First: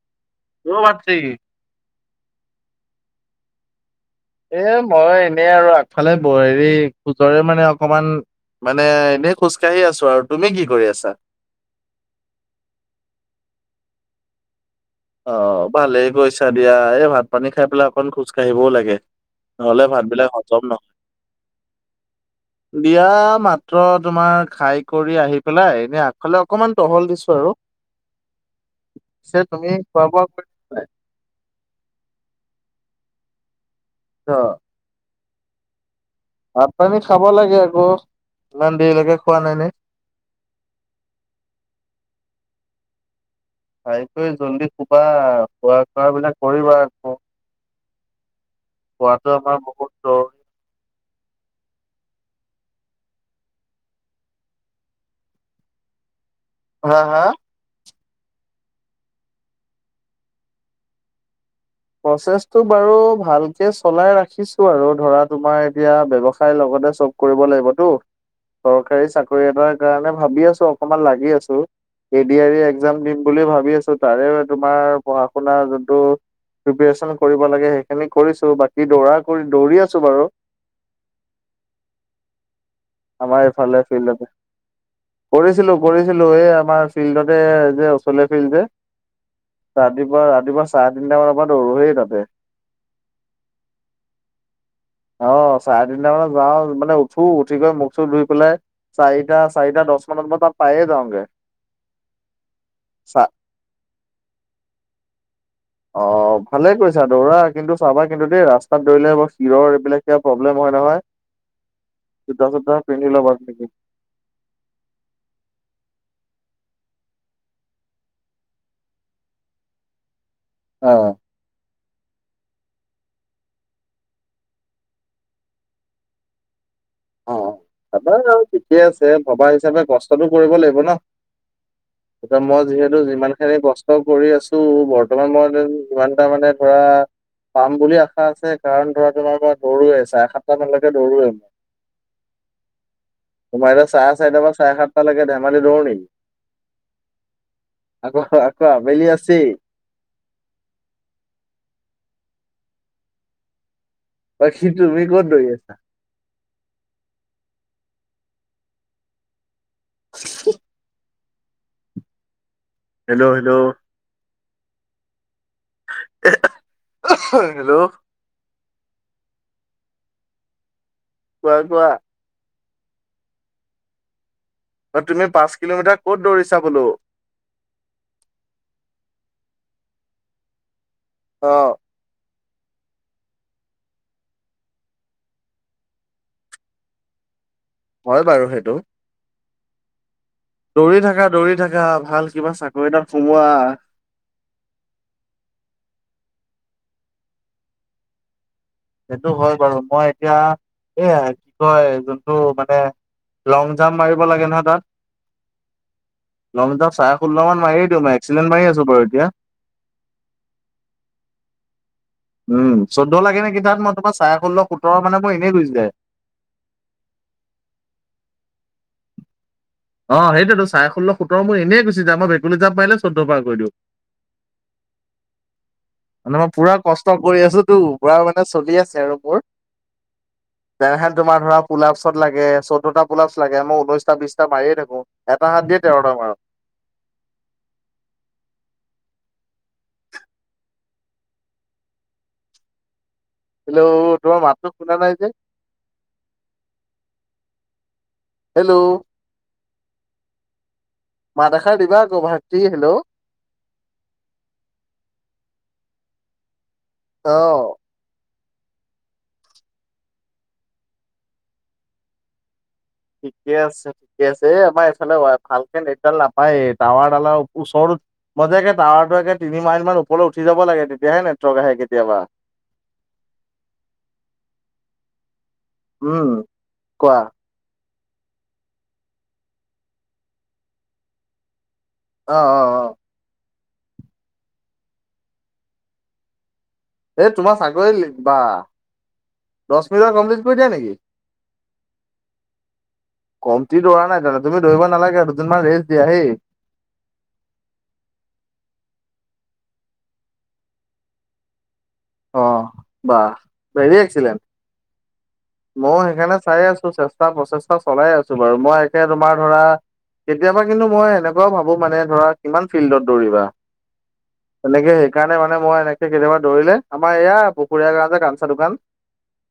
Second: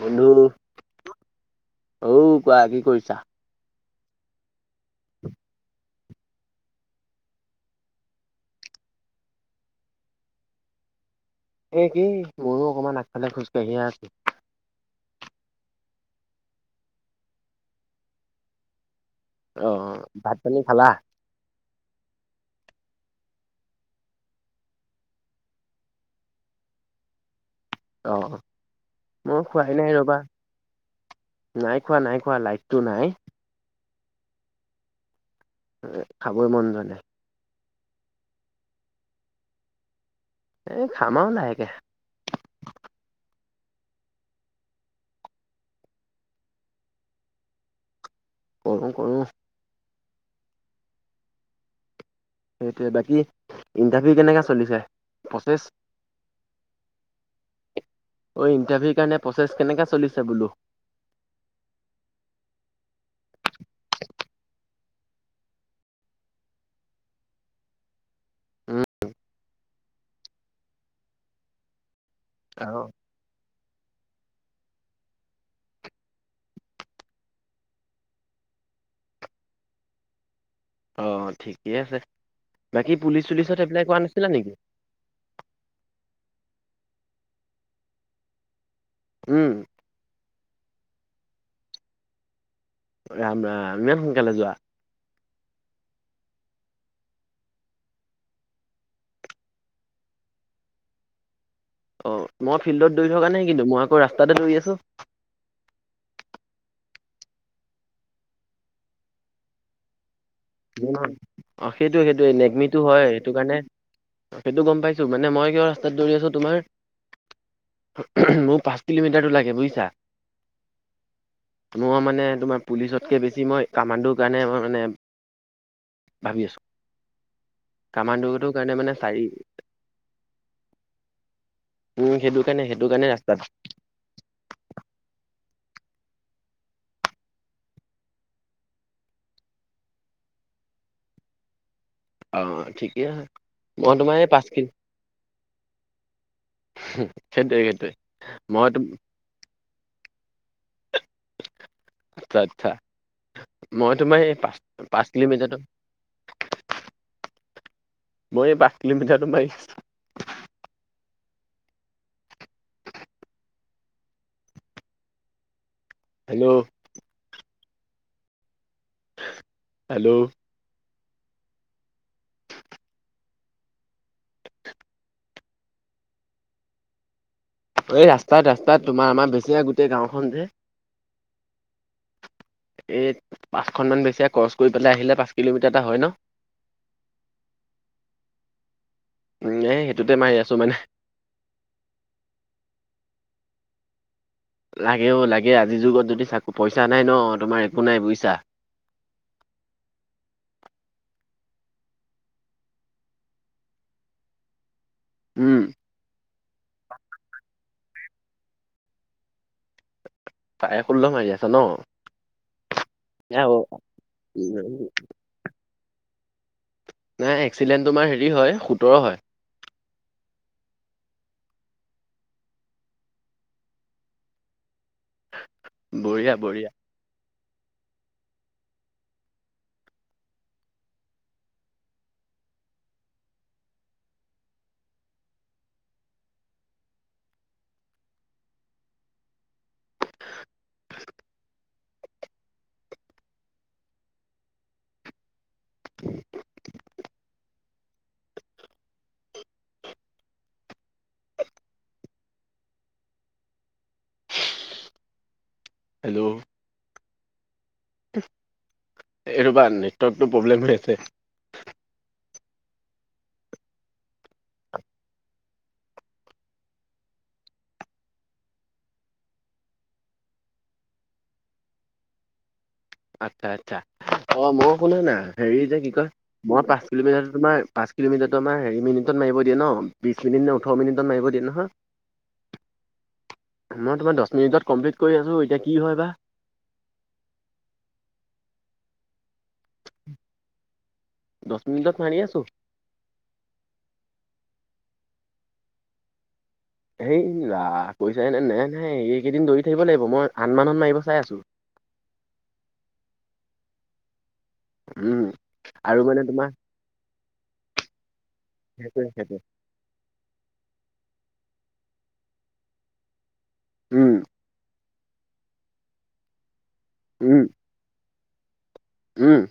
বন্ধু। অ', [unintelligible] অ', কোৱা, কি কৰিছা? এ মই এনেই আৰু আগফালে, ব হেৰি খোজৰে মানে অকমান মানে, এনে খোজ কাঢ়ি আছোঁ আৰু। তুমি কি কৰি আছা? একেই, মইও অকমান আগফালে খোজকাঢ়িয়ে আছোঁ। অ', ভালেই কৰিছা দিয়া, এই ভাত-পানী খাই পেলাই অকন খোজ কাঢ়িবও লাগে। অ নহ'লে ভাতবিলাক ভাত পানী হজম খালা? নহয়। বিয়া, মাত্ৰ তোমাৰ খাই কৰি আহি পেলাই এনেই আগফালে অকমান টহল দিছোঁ আৰু। অ', পিছে মই তুমি খোৱাই নাই খোৱা ৰ'বা। বোৱা কৰি অ নাই খোৱা, নাই খোৱা, লাইটটো নাই। অ'। এ খাবই মন যোৱা পানী নাই। খাব লাগে আকৌ, ইমান দেৰিলৈকে খোৱা নাই নে। এ খাম আৰু লাহেকে খাই কৈ জল্দি শুবা, শুৱা কৰা বিলাক কৰিবা আকৌ। কৰো কৰো শুৱাটো আমাৰ বহুত দৰ সেইটোৱে বাকী ইণ্টাৰভিউ, কেনেকে চলিছে প্ৰচেছ। হা, হা। অ', ইণ্টাৰভিউৰ কাৰণে প্ৰচেছ কেনেকে চলিছে বোলো? প্ৰচেছটো বাৰু ভালকে চলাই ৰাখিছোঁ, আৰু ধৰা তোমাৰ এতিয়া ব্যৱসায় লগতে চব। কৰিব লাগিবতো। উম চৰকাৰী, চাকৰি এটাৰ কাৰণে ভাবি আছোঁ অকমান লাগি আছো। এ ডি আৰ ই অ একজাম দিম বুলি ভাবি আছোঁ, তাৰে তোমাৰ পঢ়া-শুনাৰ যোনটো প্ৰেপাৰেচন কৰিব লাগে, সেইখিনি কৰিছোঁ। বাকী দৌৰা কৰি, দৌৰি আছোঁ বাৰু। অ', ' ঠিকে আছে, বাকী পুলিচ-চুলিচত এপ্লাই কৰা নাছিলা নেকি? কৰিছিলোঁ, কৰিছিলোঁ এই আমাৰ ফিল্ডতে, যে অচলীয় ফিল্ড যে। উম। ৰাতিপুৱা, ৰাতিপুৱা চাৰে তিনিটামানৰ পৰা দৌৰোঁ হে তাতে। ৰাম, ৰাম ইমান সোনকালে যোৱা। অ', চাৰে তিনিটা মানত যাওঁ মানে উঠো। উঠি গৈ মুখ-চোখ ধুই পেলাই, চাৰিটা, চাৰিটা-দহ মানত মই তাত পায়ে যাওঁগে। অ', মই ফিল্ডত দৌৰি চা থকা নাই কিন্তু, মই আকৌ ৰাস্তাতে দৌৰি আছোঁ। অ', ভালে কৈছা দৌৰা, কিন্তু চাবা কিন্তু, দেই ৰাস্তাত দৌৰিলে শিৰৰ এইবিলাক কিবা প্ৰব্লেম হয়, নহয়। অ সেইটো সেইটোৱে নেগমিটো জোতা-চোতা হয় পিন্ধি সেইটো ল'বা কাৰণে তেনেকে। সেইটো গ'ম পাইছো মানে মই কিয় ৰাস্তাত দৌৰি আছো তোমাৰ মোৰ পাঁচ কিলোমিটাৰটো লাগে বুজিছা। অ', মই মানে তোমাৰ পুলিচতকৈ বেছি মই কামাণ্ডৰ কাৰণে মই মানে ভাবি আছো। অ', চাবা আৰু কামাণ্ডোৰটোৰ কাৰণে ঠিকে মানে আছে চাৰি ভবা হিচাপে কষ্টটো কৰিব লাগিব ন'। উম এয়া সেইটো মই কাৰণে সেইটো যিহেতু কাৰণে যিমান ৰাস্তাত খিনি কষ্ট কৰি আছো বৰ্তমান মই টিমানটা মানে ধৰা পাম বুলি আশা আছে, কাৰণ ধৰা তোমাৰ পৰা দৌৰোৱে চাৰে সাতটা মানলৈকে দৌৰোৱে। অঁ' ঠিকেই আছে। তোমাৰ এতিয়া চাৰে চাৰিটা পৰা চাৰে সাতটা লৈকে ধেমালি দৌৰো নেকী? সেইটোৱে সেইটোৱে। আকৌ মই তো আবেলি আছেই। আচ্ছা, আচ্ছা। মই তোমাৰ এই পাঁচ বাকী তুমি পাঁচ ক'ত দৌৰি কিলোমিটাৰটো আছা? মই এই পাচ কিলোমিটাৰতো মাৰি আছো। অ', [unintelligible] hello hello? Hello? Hello? Hello? কোৱা কোৱা। অ' তুমি পাঁচ কিলোমিটাৰ ক'ত দৌৰিছা বোলো? এই ৰাস্তাত ৰাস্তাত তোমাৰ আমাৰ বেছেৰীয়া গোটেই গাঁওখন যে অ', এই পাঁচখন মান বেছেৰীয়া ক্ৰচ কৰি পেলাই আহিলে পাঁচ কিলোমিটাৰ এটা হয় ন? হয় বাৰু সেইটো। উম' সেইটোতে মাৰি থাক। দৌৰি থাকা দৌৰি থাকা ভাল কিবা চাকৰি এটা সোমোৱা। লাগে অ' লাগে আজিৰ যুগত যদি চা পইচা নাই ন' তোমাৰ একো নাই বুইিছা। সেইটো হয় বাৰু মই এতিয়া এ কি কয় যোনটো মানে লং জাম্প মাৰিব লাগে নহয় তাত। উম', লং জাপ চাৰে ষোল্ল মান মাৰিযে দিওঁ মই, এক্সিেলেণ্ট মাৰি আছো বাৰু এতিয়া। চাৰে ষোল্ল মাৰি আছা ন? উম, চৈধ্য লাগে নেকি তাত, মই তোমাৰ চাৰে ষোল্ল, সোতৰ মানে মোৰ এনেই গুছি যায়। নাই এক্সিলেণ্ট তোমাৰ হেৰি হয়, সোতৰ হয়। অ, সেইটোতো চাৰে ষোল্ল, সোতৰ মোৰ এনেই গুছি যায়। মই ভেকুলী জাম্প মাৰিলেও চৈধ্য পাৰ কৰি দিওঁ। বঢ়িয়া মানে মই বঢ়িয়া পুৰা কষ্ট কৰি আছোঁ তো, পুৰা মানে চলি আছে আৰু মোৰ। যেনেহেন তোমাৰ ধৰা পুলাফছ লাগে, চৈধ্যটা পুলাফছ লাগে। মই ঊনৈশটা, বিশটা মাৰিয়ে থাকোঁ। এটা হাত দিয়ে তেৰটা মাৰো। হেল্ল' তোমাৰ মাতটো শুনা নাই যে? [inaudible] হেল্ল' মাত এষাৰ দিবা আকৌ ভাইটী হেল্ল'? হেল্ল'? অ'। এ, ৰ'বা নেটৱৰ্কটো প্ৰব্লেম হৈ আছে। ঠিকে আছে। ঠিকে আছে, এ, আমাৰ এইফালে ওৱাই ভালকে নেটডাল নাপায়েই, টাৱাৰ ডালৰ ওচৰতো মই যে একে টাৱাৰাটো একে তিনি মাইল মান ওপৰলৈ উঠি যাব লাগে, তেতিয়াহে নেটৱৰ্ক আহে কেতিয়াবা। আচ্ছা, আচ্ছা অ' ময়ো শুনা না, হেৰি যে কি কয়, উম মই পাঁচ কোৱা কিলোমিটাৰটো তোমাৰ পাঁচ কিলোমিটাৰটো আমাৰ হেৰি মিনিটত মাৰিব দিয়ে ন? বিশছ মিনিট নে, ওঠৰ মিনিটত মাৰিব দিয়ে নহয়? অ, অ, অ'। মই তোমাৰ দশ মিনিটত কমপ্লিট কৰি আছোঁ। এতিয়া কি হয় বা? এই তোমাৰ চাকৰি লি বা, দশ মিনিটত কমপ্লিট কৰি দিয়া নেকি? দশ মিনিটত মাৰি আছোঁ। কমটি দৌৰা নাই তেন্তে, তুমি দৌৰিব নালাগে, দুদিনমান ৰেষ্ট দিয়া হেই। হেই ৰা কৈছা হেনে নেহ, নেই এইকেইদিন দৌৰি থাকিব লাগিব। মই আঠ মানত মাৰিব চাই আছোঁ। অহ, বাঃ, ভেৰি এক্সিলেন্ট। উম। ময়ো আৰু মানে সেইকাৰণে তোমাৰ চাই আছোঁ, চেষ্টা, প্ৰচেষ্টা চলাই আছোঁ বাৰু, মই সেইটোৱে একে তোমাৰ সেইটোৱে ধৰা কেতিয়াবা কিন্তু মই এনেকুৱাও ভাবোঁ মানে ধৰা, কিমান ফিল্ডত দৌৰিবা? উম। এনেকে সেইকাৰণে মানে মই এনেকে কেতিয়াবা দৌৰিলে, আমাৰ উম এয়া পুখুৰীয়া গাঁৱৰ যে কাঞ্চা দোকান উম।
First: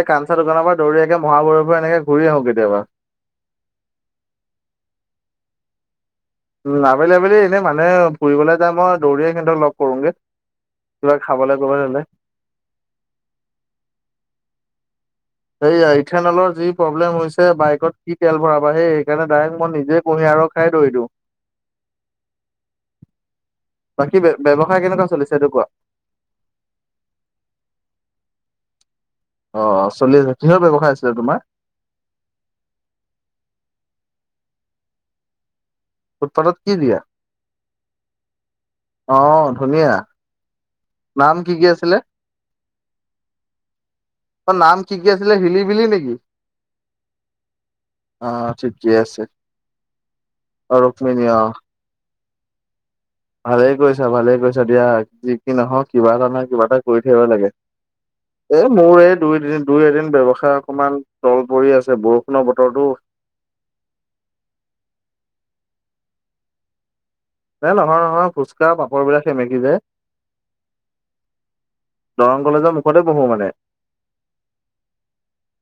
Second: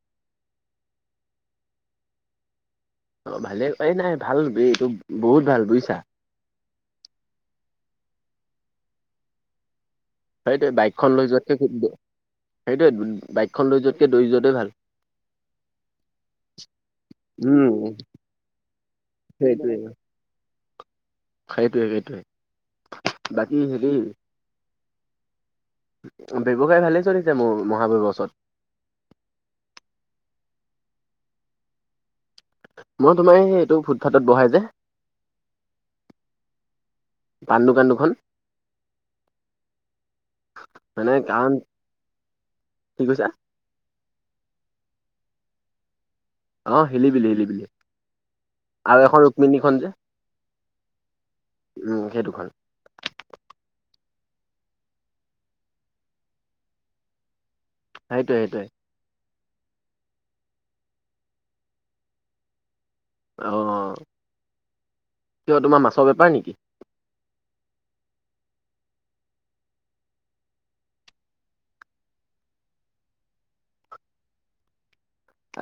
এই কাঞ্চা দোকানৰ পৰা দৌৰি একে, মহাভৈৰৱ পৰা এনেকে ঘূৰি আহো কেতিয়াবা। অ', ভালে। এই নাই ভাল এইটো বহুত ভাল বুজিছা? উম, আবেলি আবেলি এনেই মানুহে ফুৰিবলৈ যায়। মই দৌৰিয়ে সিহঁতক লগ কৰোগে। সেইটোৱে কিবা বাইকখন লৈ খাবলৈ যোৱাতকে কৰিবলৈ সেইটোৱেই, হ'লে। সেইটোৱেই বাইকখন লৈ যোৱাতকে দৌৰি যোৱাটোৱে ভাল। সেইয়া ইথানেলৰ যি প্ৰব্লেম হৈছে উম বাইকত কি তেল ভৰাবা? সেই সেইকাৰণে ডাইৰেক্ট মই সেইটোৱে নিজেই কুঁহিয়া ৰস খাই দৌৰি দিওঁ। সেইটোৱে, সেইটোৱে। বাকী হেৰি বাকী ব্যৱসায় কেনেকুৱা চলিছে এইটো কোৱা। ব্যৱসায় ভালেই চলিছে মোৰ, মহাভৈৰৱৰ ওচৰত। অ', চলি আছে, কিহৰ ব্যৱসায় আছিলে তোমাৰ? মই তোমাৰ এই, এইটো ফুটপাথত বহাই যে। ফুটপাথত কি দিয়া? পাণ দোকান দুখন অ'ধুনীয়া। [inaudible] নাম কি কাৰণ কি আছিলে? কি কৈছা তই নাম কি কি আছিলে, হিলিবিলি নেকি? অ', হিলিবিলি, হিলিবিলি অ' ঠিকে আৰু আছে। এখন ৰুক্মণীখন যে অ', ৰুক্মিণী অ'। উম, সেইদুখন। ভালেই কৰিছা, ভালেই কৰিছা দিয়া। যি কি নহওঁক, কিবা এটা নহয় কিবা এটা কৰি থাকিব লাগে। সেইটোৱে সেইটোৱে এ, মোৰ এই দুই এদিন, দুই এদিন ব্যৱসায় অকনমান তল পৰি আছে, বৰষুণৰ বতৰতো। অঁ, কিয় তোমাৰ মাছৰ বেপাৰ নেকি? এ, নহয়, নহয় ফুচকা, পাপৰ বিলাক সেমেকি যায়। দৰং কলেজৰ মুখতে বহো মানে।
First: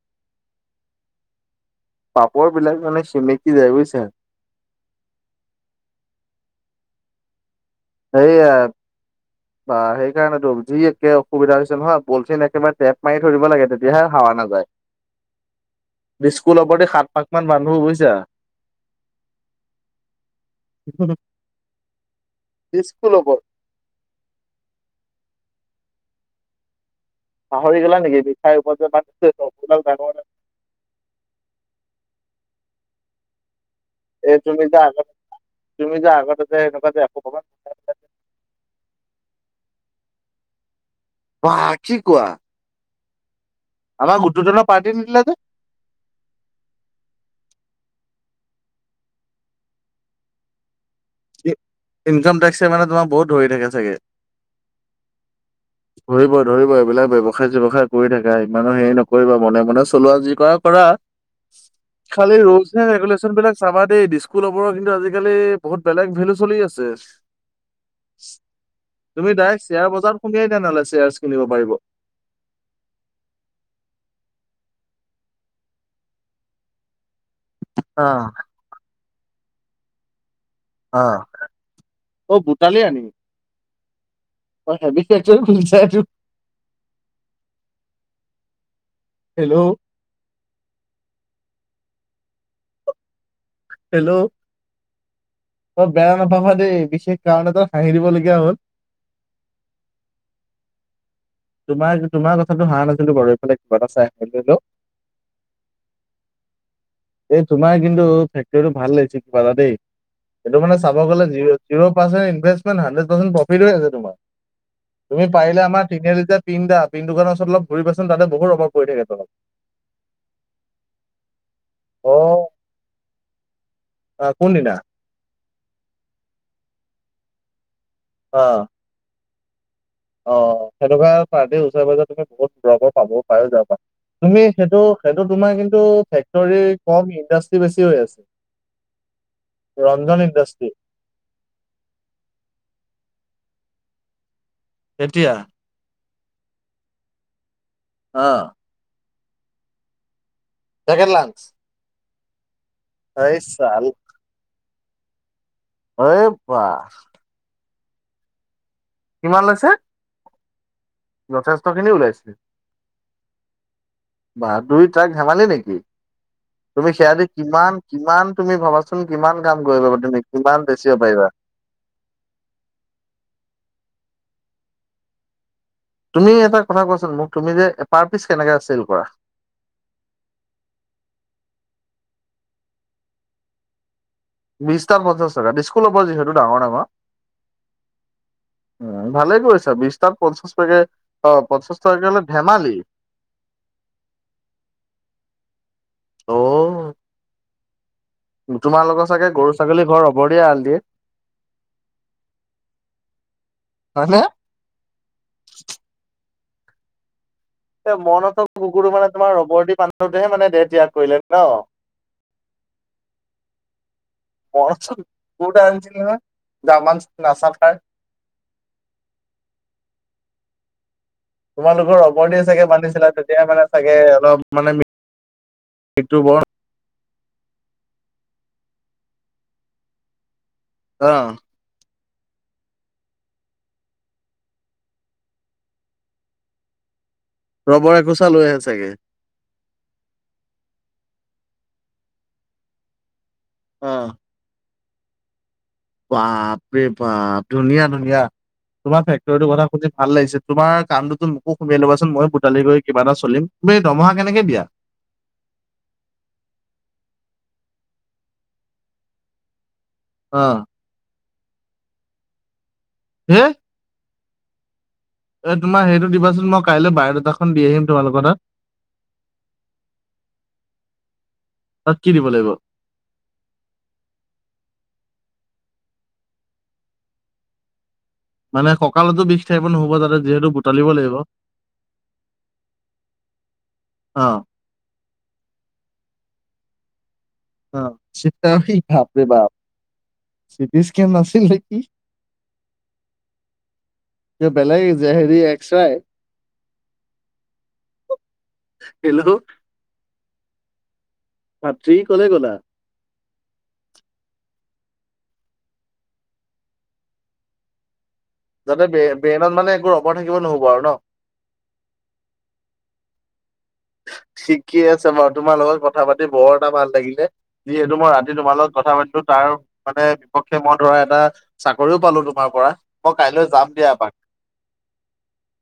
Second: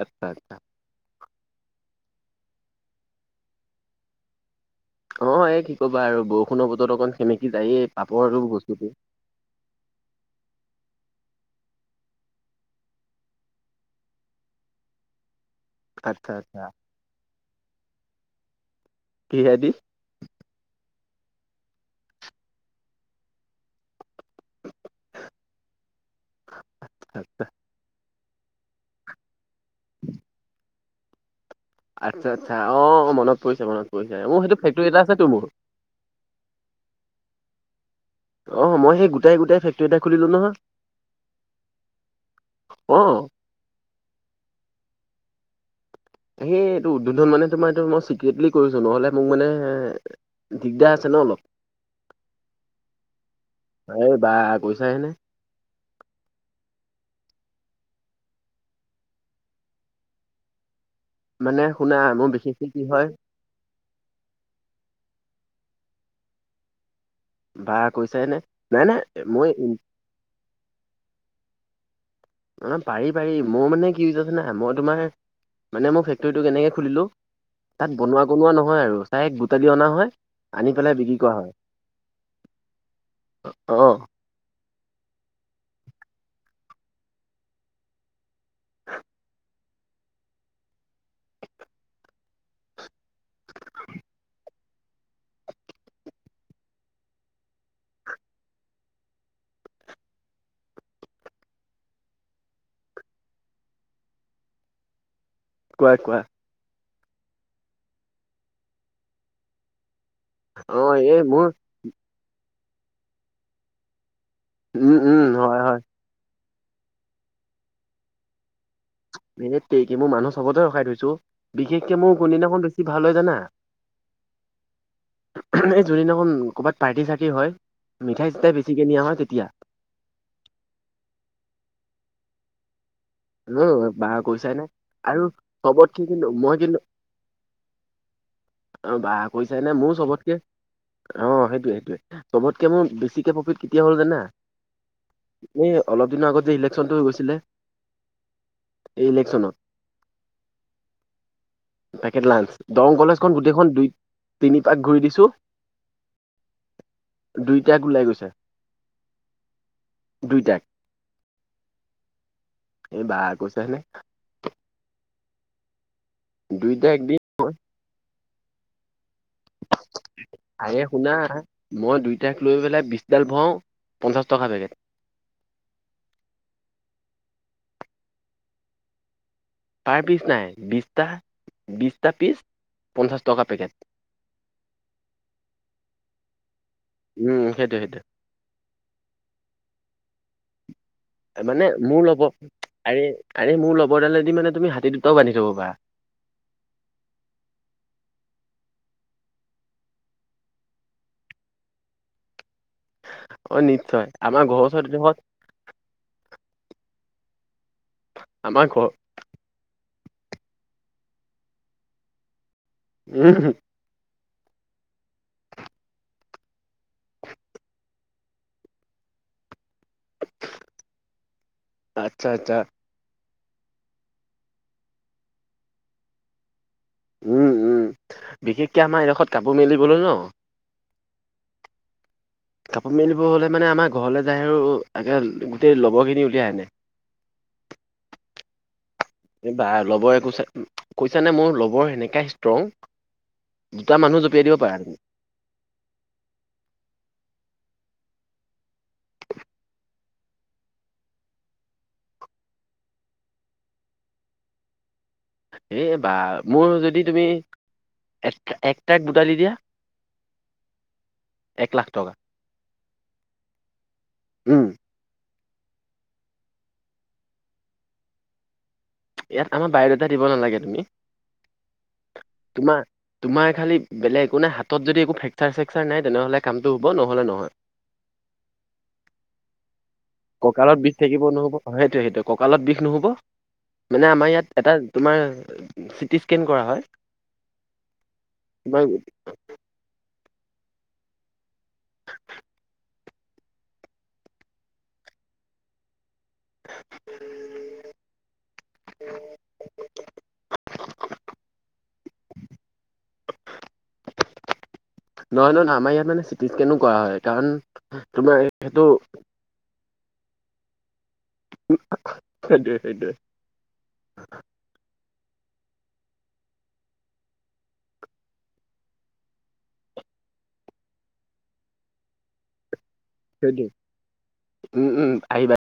আচ্ছা, আচ্ছা। পাপৰ বিলাক মানে সেমেকি যায় বুজিছা। অ', এই কি ক'বা আৰু বৰষুণৰ বতৰত অকণ সেমেকি যায়েই পাপৰ আৰু সেইয়া বস্তুটো [inaudible] বা সেইকাৰণেতো যি একে অসুবিধা হৈছে নহয় বলচিন একেবাৰে টেপ মাৰি ধৰিব লাগে তেতিয়াহে হাৱা আচ্ছা নাযায়। আচ্ছা স্কুলৰ প্ৰতি সাত পাখ মান মানুহ বুজিছা কিহেদি? [inaudible] বিস্কুল ল'ব আচ্ছা আচ্ছা। পাহৰি গলা নেকি [unintelligible] ডাঙৰ আচ্ছা আচ্ছা অ', অ', মনত পৰিছে মনত পৰিছে এ মোৰ সেইটো তুমি যে ফেক্টৰী এটা আগত, আছেতো মোৰ। তুমি যে আগতে যে এনেকুৱা যে একো পাবা অ', মই সেই গোটাই - গোটাই ফেক্টৰী এটা খুলিলো নহয়। বাহ কি কোৱা? অ', আমাৰ গোটোজনৰ পাৰ্টি নিদিলে যে? সেই এইটো উদ্বোধন মানে তোমাৰ এইটো মই চিক্ৰেটলি কৰিছোঁ নহ'লে মোক মানে দিগদাৰ আছে ন' অলপ ইনকাম টেক্সে মানে তোমাক বহুত ধৰি থাকে চাগে এই বা কৈছাহে নে ধৰিব ধৰিব এইবিলাক ব্যৱসায় চ্যৱসায় কৰি থাকা ইমানো হেৰি নকৰিবা মনে মনে চলোৱা যি কৰা কৰা। মানে শুনা মোৰ খালি বিশেষকে ৰলচ কি ন' হয় ৰেগুলেচনছ বিলাক চাবা দেই দিস্কুলৰবোৰৰ কিন্তু আজিকালি বহুত বেলেগ ভেলু চলি আছে বা কৈছাই নে নাই নাই মই [unintelligible] নল'ইছে [unintelligible] কিনিব পাৰিব অ', পাৰি পাৰি মোৰ মানে কি [unintelligible] না মই তোমাৰ মানে মই ফেক্টৰীটো কেনেকে খুলিলোঁ তাত বনোৱা অ', কনোৱা নহয় আৰু তাই এক বুটালি অনা হয় আনি পেলাই বিক্ৰী অ'। কৰা হয় অ' ভূটালি আনি অ', অ' হেভি ফেক্টৰী খুলিছা এইটো হেল্ল' হেল্ল' তই বেয়া নাপাবা দেই বিশেষ কাৰণ এটাত হাঁহি দিবলগীয়া হ'ল। তোমাৰ তোমাৰ কথাটো হাঁহা নাছিলো বাৰু এইফালে কিবা এটা চাই [unintelligible] কোৱা কোৱা এই তোমাৰ কিন্তু ফেকটৰী টো ভাল লাগিছে কিবা এটা দেই এইটো অ মানে চাব এই গলে মোৰ zero percent investment hundred per profit হৈ আছে তোমাৰ। উম, উম সেই পাৰিলে হয় হয় আমাৰ তিনিআলি যে পিন দা পিন দোকানৰ ওচৰত অলপ ঘূৰিবাচোন তাতে বহুত ৰভৰ পৰি থাকে তলত। দেই কি মই মানুহ চবতে ৰখাই থৈছো। বিশেষকে মোৰ কোন অ' দিনাখন বেছি ভাল হয় জানা? আহ, কোনদিনা? এই যোনদিনাখন ক'ৰবাত পাৰ্টি চাৰ্টি হয় মিঠাই চিঠাই অ' বেছিকে নিয়া হয় তেতিয়া অ', সেনেকুৱা পাৰ্ডি ওচৰে পাজৰে তুমি বহুত [unintelligible] পাব পাই যাব, উম বা তুমি কৈছাই নে সেইটো আৰু সেইটো তোমাৰ কিন্তু চবতকে মই ফেক্টৰী কম ইণ্ডাষ্ট্ৰি বেছি হৈ আছে। আৰু বা কৈছে নে মোৰ ৰঞ্জন চবতকে ইণ্ডাষ্ট্ৰি অ', সেইটোয়ে সেইটয়ে চবতকে মোৰ বেছিকে প্ৰফিট কেতিয়া হ'ল জানা? কেতিয়া? এই অলপ দিনৰ আগত যে ইলেকশ্যনটো হৈ গৈছিলে অ'। এই ইলেকশ্যনত? Packet lunch. Packet lunch, Darrang কলেজখন এই গোটেইখন, চাল দুই তিনি পাক ঘূৰি দিছোঁ এই বা! দুই ট্ৰাক ওলাই গৈছে। কিমান লৈছে? দুই ট্ৰাক। যথেষ্ট খিনি ওলাইছিল। এই বা গৈছাহি নে? বা দুই ট্ৰাক ধেমালি নেকি, দুইটা তুমি সেয়া একদিন দি কিমান, কিমান তুমি ভবা চোন কিমান কাম কৰিবা, তুমি কিমান আৰে বেছিব শুনা পাৰিবা। মই দুই ট্ৰাক লৈ পেলাই বিছডাল ভৰাওঁ, পঞ্চাছ টকা থাকে। তুমি এটা কথা কোৱাচোন মোক, তুমি যে পাৰ পিচ কেনেকে আছিল কোৱা? পাৰ পিচ নাই, বিছটা, বিছটা পিছ পঞ্চাছ টকা পেকেট। বিশটা পঞ্চাশ টকা [unintelligible] হ'ব যিহেতু ডাঙৰ, ডাঙৰ। উম সেইটোৱে সেইটোৱে উম, ভালে কৰিছা, বিশ তাত পঞ্চাশ পেকেট মানে মোৰ ল'ব আৰে, আৰে মোৰ ল'বৰডালেদি মানে তুমি হাতী দুটাও বান্ধি থ'ব পাৰা। অ'। তোমালোকৰ চাগে গৰু ছাগলী ঘৰৰ ৰবৰ দিয়ে এৰাল দিয়ে। অ', হয় নিশ্চয়, নে? আমাৰ ঘৰৰ ওচৰত মন হঁতৰ আমাৰ ঘৰ কুকুৰটো মানে তোমাৰ ৰবৰদি বান্ধোতেহে মানে দেহ ত্যাগ কৰিলে ন'? উম। মন [unintelligible] কুকুৰ এটা আনিছিল নহয়, জাৰ্মান নাছাফাৰ তোমালোকৰ আচ্ছা ৰবৰ দিয়ে আচ্ছা চাগে বান্ধিছিলা, তেতিয়া মানে চাগে অলপ মানে মৃত্যু বৰণ উম, উম, বিশেষকে আমাৰ এডোখত কাপোৰ মেলিবলৈ ন' আহ। কাপোৰ মেলিব হ'লে মানে আমাৰ ঘৰলৈ যায় আৰু একে গোটেই লবৰখিনি উলিয়াই আনে। ৰবৰে একোচা লৈ আহে চাগে। এই বা লবৰ একোছা, কৈছা নে মোৰ লবৰ সেনেকা ষ্ট্ৰং অ দুটা মানুহ জঁপিয়াই দিব পাৰে। বাপ্পৰে, বাপ, ধুনীয়া, ধুনীয়া। তোমাৰ ফেক্টৰী টো কথা শুনি ভাল লাগিছে তোৰ কামটোতো মোকো সোমোয়াই ল'বাচোন মইও [unintelligible] কিবা এটা চলিম। তুমি দৰমহা কেনেকে দিয়া? এই বা, মোৰ যদি তুমি, এক, এক ট্ৰাক বুটালি দিয়া অ'। এক লাখ টকা। হে? উম। এ, তোমাৰ হেৰিটো দিবাচোন, মই কাইলৈ বায়'ডাটাখন দি আহিম তোমালোকৰ তাত। ইয়াত আমাৰ বায়'ডাটা দিব নালাগে তুমি, তাত কি দিব লাগিব তোমাৰ তোমাৰ খালী বেলেগ একো নাই, হাতত যদি একো ফ্ৰেকচাৰ-চেকচাৰ নাই তেনেহ'লে কামটো হ'ব, নহ'লে নহয়। [inaudible] মানে ককালটো বিষ থাকিব নহ'ব তাতে, যিহেতু কঁকালত বুটালিব বিষ লাগিব। থাকিব নহ'ব সেইটোৱে সেইটোৱে কঁকালত বিষ নহ'ব মানে অ আমাৰ ইয়াত এটা তোমাৰ, চিটি স্কেন কৰা হয়। অ' চিত্ৰাওশি তোমাৰ বাপ্পৰে বাপ চিটি স্কেন নাছিল নেকি? [inaudible] বেলেগ যে হেৰি এক্স্ৰাই। হেল্ল' ভাত্ৰী ক'লে গ'লা। নহয় নহয় আমাৰ ইয়াত মানে চিটি ইচকেনো কৰা হয় কাৰণ তোমাৰ সেইটো যাতে ব্ৰেইনত মানে একো ৰবৰ থাকিব নহ'ব আৰু ন। সেইটোৱে, সেইটোৱে ঠিকে আছে বাৰু, তোমাৰ লগত কথা পাতি বৰ এটা ভাল লাগিলে। যিহেতু মই ৰাতি তোমাৰ লগত কথা পাতিলো, তাৰ মানে বিপক্ষে মই ধৰা এটা চাকৰিও পালো তোমাৰ পৰা মই কাইলৈ সেইটোৱে যাম দিয়া এপাক। উম, উম, আহিবা।